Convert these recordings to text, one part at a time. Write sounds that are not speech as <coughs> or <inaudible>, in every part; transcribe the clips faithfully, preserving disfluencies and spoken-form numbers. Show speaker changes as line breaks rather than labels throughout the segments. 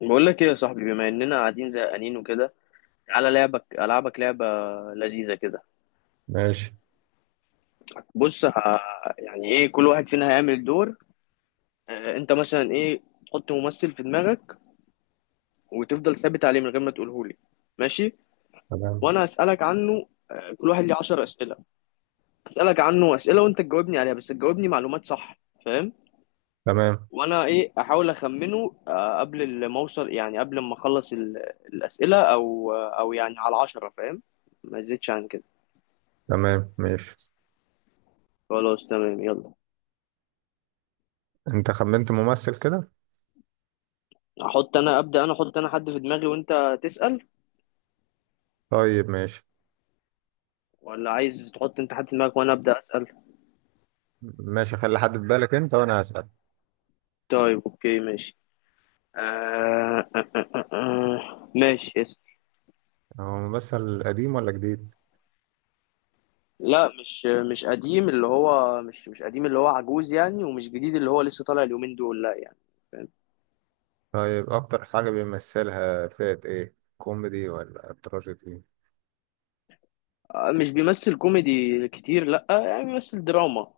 بقول لك ايه يا صاحبي، بما اننا قاعدين زهقانين وكده، على لعبك العبك لعبه لذيذه كده.
ماشي.
بص ه- يعني ايه، كل واحد فينا هيعمل دور. آه، انت مثلا ايه؟ تحط ممثل في دماغك وتفضل ثابت عليه من غير ما تقوله لي. ماشي،
تمام
وانا هسالك عنه. كل واحد ليه عشرة اسئله. هسالك عنه اسئله وانت تجاوبني عليها، بس تجاوبني معلومات صح، فاهم؟
تمام
وانا ايه، احاول اخمنه، آه، قبل ما اوصل، يعني قبل ما اخلص ال- الاسئله، او آه، او يعني على عشرة، فاهم؟ ما زيدش عن كده.
تمام ماشي.
خلاص، تمام، يلا.
انت خمنت ممثل كده؟
احط انا، ابدا انا احط انا حد في دماغي وانت تسال،
طيب ماشي.
ولا عايز تحط انت حد في دماغك وانا ابدا اسال؟
ماشي، خلي حد في بالك انت وانا هسأل.
طيب اوكي ماشي. آه آه آه آه آه. ماشي، اسال.
هو ممثل قديم ولا جديد؟
لا، مش مش قديم اللي هو مش مش قديم اللي هو عجوز يعني، ومش جديد اللي هو لسه طالع اليومين دول، لا يعني.
طيب اكتر حاجة بيمثلها فئة ايه، كوميدي ولا تراجيدي؟
آه، مش بيمثل كوميدي كتير، لا، آه، يعني بيمثل دراما.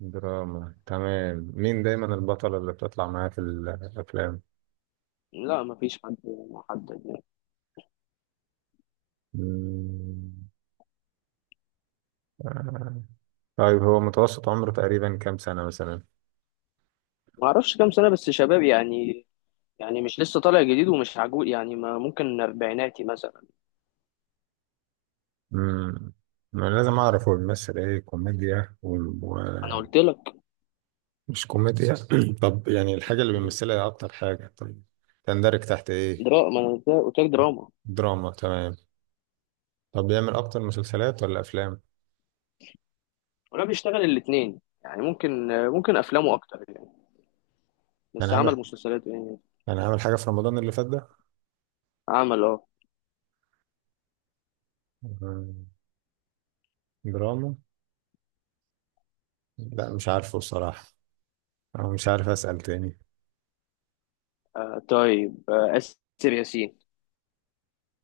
دراما، تمام. مين دايما البطلة اللي بتطلع معاه في الافلام؟
لا، مفيش حد محدد يعني.
مم. آه. طيب هو متوسط عمره تقريبا كام سنة مثلا؟
ما اعرفش كام سنة، بس شباب يعني. يعني مش لسه طالع جديد، ومش عجوز يعني، ما ممكن اربعيناتي مثلا.
امم ما أنا لازم اعرف هو بيمثل ايه، كوميديا و...
انا قلت لك
مش كوميديا. <clears throat> طب يعني الحاجة اللي بيمثلها هي أكتر حاجة، طب تندرج تحت إيه؟
دراما، ما انا قلت لك دراما.
دراما، تمام. طب بيعمل أكتر مسلسلات ولا أفلام؟
ولا بيشتغل الاثنين يعني، ممكن ممكن افلامه اكتر يعني،
يعني
بس
عامل،
عمل مسلسلات يعني.
يعني عامل حاجة في رمضان اللي فات ده؟
عمل، اه.
مم، دراما؟ لا مش عارفه بصراحة، أو مش عارف. أسأل تاني.
آه، طيب، آه، اسر ياسين.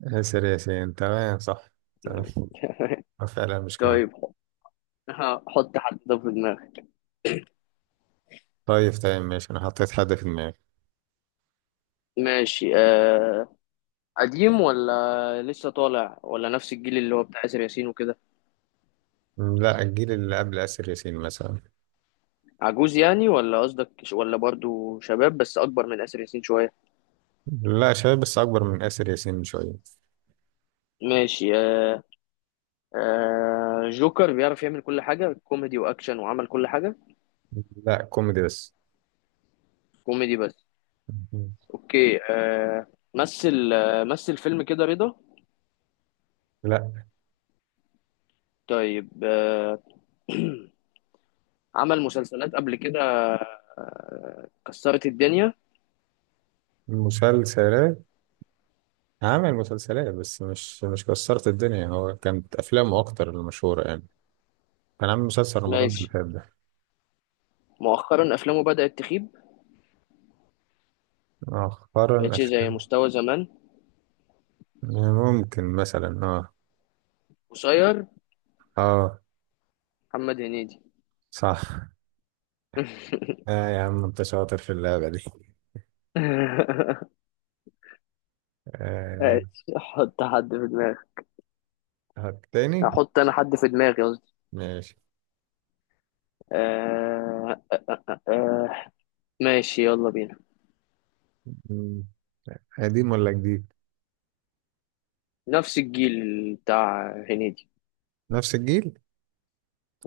آسر ياسين، تمام صح. تمام. <laughs> آه، فعلا مش كوميدي.
طيب <laughs> ح- حط حد ده في دماغك.
طيب تمام، ماشي. أنا حطيت حد في دماغي.
ماشي، آه. قديم ولا لسه طالع ولا نفس الجيل اللي هو بتاع آسر ياسين وكده؟
مم، لا الجيل اللي قبل آسر ياسين مثلا.
عجوز يعني، ولا قصدك ش- ولا برضو شباب بس أكبر من آسر ياسين شوية؟
لا شباب بس أكبر من آسر ياسين بشوية.
ماشي، آه. آه، جوكر بيعرف يعمل كل حاجة، كوميدي وأكشن، وعمل كل حاجة.
لا كوميدي بس.
كوميدي بس.
مم.
اوكي، آه. مثل، آه، مثل فيلم كده رضا.
لا،
طيب، آه. <clears throat> عمل مسلسلات قبل كده، آه، كسرت الدنيا.
مسلسلات. عامل مسلسلات بس مش مش كسرت الدنيا، هو كانت افلامه اكتر المشهوره يعني. كان عامل مسلسل رمضان اللي
ماشي،
فات ده.
مؤخرا افلامه بدأت تخيب،
مؤخرا
مبقتش زي
افلام.
مستوى زمان.
ممكن مثلا اه.
قصير.
اه
محمد هنيدي.
صح.
<laughs>
اه يا عم انت شاطر في اللعبه دي. آه.
ماشي، حط حد في دماغي.
هات تاني.
هحط انا حد في دماغي قصدي.
ماشي.
آه. آه. ماشي، يلا بينا.
مم. قديم ولا جديد؟
نفس الجيل بتاع هنيدي.
نفس الجيل.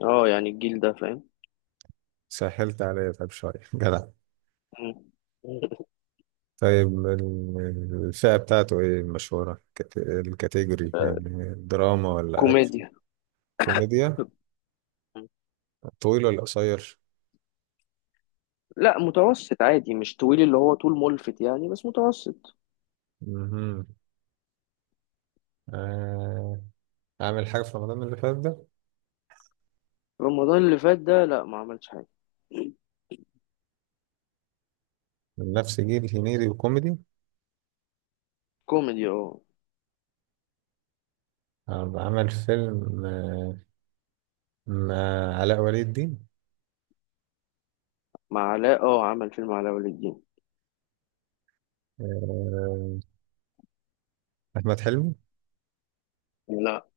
اه يعني الجيل ده، فاهم.
سهلت عليا طيب شويه. <laughs> جدع. طيب ال- الفئه بتاعته ايه المشهوره، كت- الكاتيجوري يعني،
<laughs>
دراما ولا اكشن؟
كوميديا.
كوميديا. طويل ولا قصير؟
لا، متوسط عادي، مش طويل اللي هو طول ملفت يعني، بس متوسط.
مهم. آه، عامل حاجة في رمضان اللي فات ده؟
رمضان اللي فات ده لا، ما عملش حاجة.
من نفس جيل هنيدي وكوميدي.
كوميدي، اه.
آه، عمل فيلم آه، مع علاء ولي الدين.
مع علاء، اه، عمل فيلم علاء ولي الدين.
آه، أحمد حلمي؟
لا.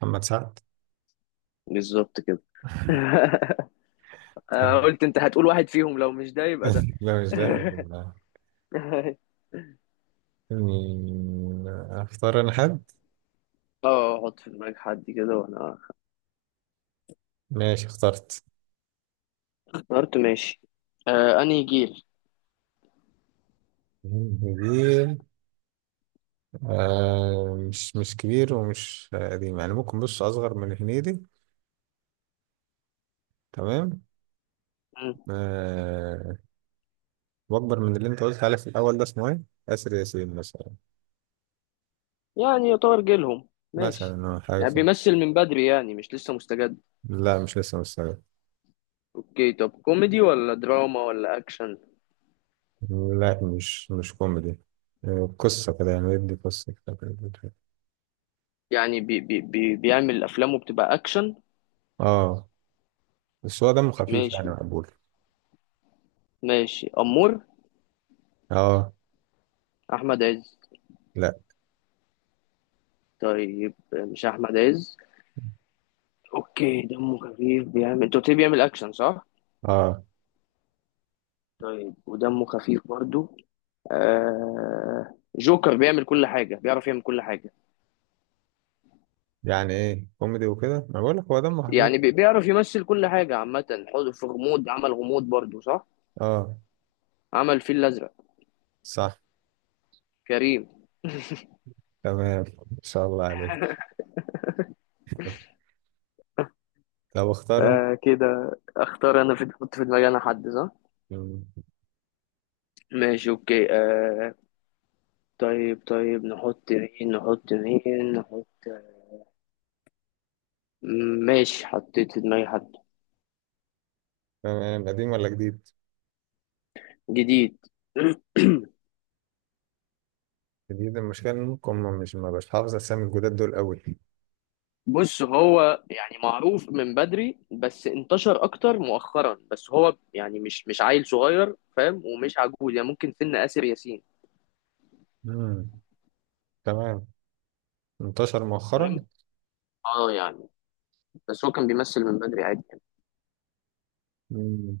محمد سعد.
بالظبط كده. <laughs> أنا
هاي.
قلت انت هتقول واحد فيهم، لو مش ده يبقى ده.
<laughs> لا مش ده
<laughs>
بالله. مين اختار، انا حد؟
اه، حط في دماغك حد كده وانا.
ماشي، اخترت.
اخترت، ماشي. آه، انهي جيل؟
كبير؟ آه مش مش كبير ومش قديم يعني، ممكن بص اصغر من هنيدي. تمام.
مم.
آه، واكبر من اللي انت قلت عليه في الاول ده، اسمه ايه، اسر ياسين مثلا.
يعني يعتبر جيلهم، ماشي.
مثلا أو حاجه
يعني
كده.
بيمثل من بدري يعني، مش لسه مستجد.
لا مش لسه مستعد.
اوكي، طب كوميدي ولا دراما ولا اكشن؟
لا مش مش كوميدي. آه، قصه كده يعني، يدي قصه كده كده كده.
يعني بي بي بي بيعمل افلامه بتبقى اكشن.
اه بس هو دمه خفيف يعني،
ماشي،
مقبول.
ماشي امور.
اه.
احمد عز.
لا.
طيب مش احمد عز. اوكي، دمه خفيف، بيعمل، انت قلت لي بيعمل اكشن صح؟
اه
طيب، ودمه خفيف برضو. آه، جوكر بيعمل كل حاجة، بيعرف يعمل كل حاجة.
يعني ايه، كوميدي وكده، ما بقول لك هو دمه خفيف.
يعني بي- بيعرف يمثل كل حاجة عامة. حوض في غموض، عمل غموض برضو صح؟
اه.
عمل فيل الأزرق.
صح.
كريم.
تمام، ما شاء الله عليك.
<laughs>
طب اختار انت.
آه كده، اختار انا، في احط في دماغي انا حد، صح؟
مم،
ماشي اوكي، آه. طيب طيب، نحط مين، نحط مين نحط. ماشي، حطيت في دماغي حد.
تمام. قديم ولا جديد؟
جديد. <clears throat>
جديد، المشكله انكم مش ما بش حافظ اسامي الجداد دول قوي.
بص، هو يعني معروف من بدري، بس انتشر اكتر مؤخرا. بس هو يعني مش مش عيل صغير فاهم، ومش عجوز يعني، ممكن سن آسر ياسين،
امم. تمام، انتشر
فاهم.
مؤخرا.
اه يعني، بس هو كان بيمثل من بدري عادي يعني.
مم.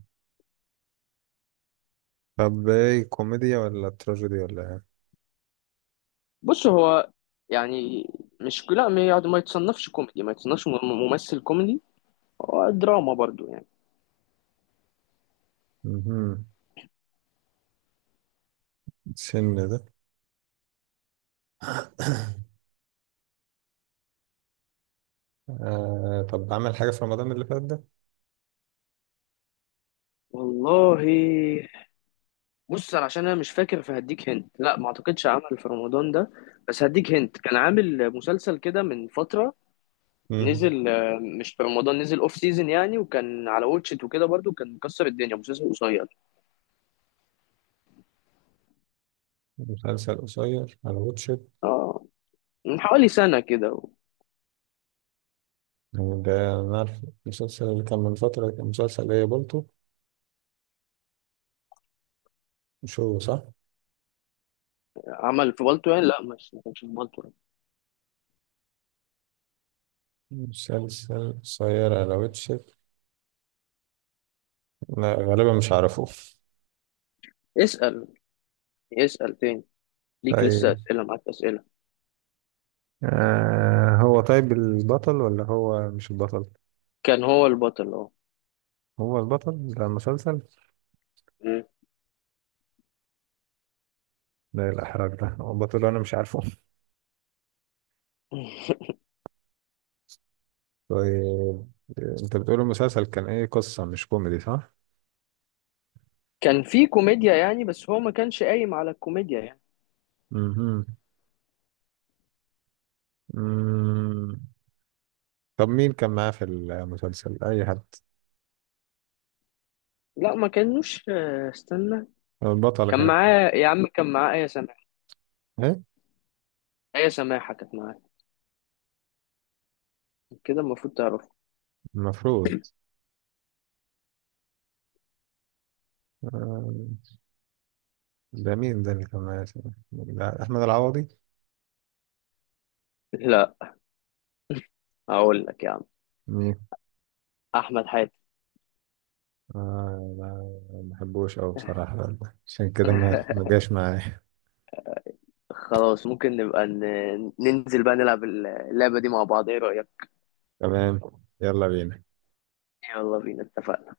طب ايه، كوميديا ولا تراجيدي ولا ايه؟
بص هو يعني، مش، لا ما يعني، ما يتصنفش كوميدي، ما يتصنفش ممثل كوميدي. هو دراما برضو يعني.
مهم. السن ده. <coughs> آه طب عمل حاجة في رمضان اللي فات ده؟
والله، بص أنا عشان انا مش فاكر، فهديك هنت لا، ما اعتقدش عمل في رمضان ده. بس هديك هنت كان عامل مسلسل كده من فترة.
مم.
نزل، آه، مش في رمضان، نزل اوف سيزون يعني، وكان على واتشت وكده برضو، كان مكسر الدنيا. مسلسل قصير،
مسلسل قصير على واتشت،
اه، من حوالي سنة كده.
ده أنا عارف. المسلسل اللي كان من فترة كان مسلسل ايه، بولتو، مش هو؟ صح،
عمل في بالطو يعني؟ لا، مش، ما كانش في بالطو.
مسلسل قصير على واتشت. لا غالبا مش عارفه.
اسأل، اسأل تاني، ليك لسه
طيب
أسئلة، معاك أسئلة.
آه هو طيب البطل ولا هو مش البطل؟
كان هو البطل، اه.
هو البطل بتاع المسلسل؟
مم.
ده الإحراج، ده بطل أنا مش عارفه. طيب أنت بتقول المسلسل كان إيه، قصة، مش كوميدي صح؟
كان في كوميديا يعني، بس هو ما كانش قايم على الكوميديا يعني.
مهم. مم. طب مين كان معاه في المسلسل؟ أي حد.
لا، ما كانوش، آه، استنى.
البطلة
كان
كانت
معاه يا عم، كان معاه ايه سماحة.
إيه؟
ايه سماحة كانت معاه، كده المفروض تعرف.
المفروض. آه، ده مين ده اللي كان معاه؟ لا، أحمد العوضي؟
لا. هقول لك يا عم،
مين؟
احمد حاتم.
آه لا، ما بحبوش أوي بصراحة، عشان كده ما ما
<laughs>
جاش معايا.
خلاص، ممكن نبقى ن... ننزل بقى نلعب اللعبة دي مع بعض، ايه رأيك؟
تمام، يلا بينا.
يلا بينا، اتفقنا.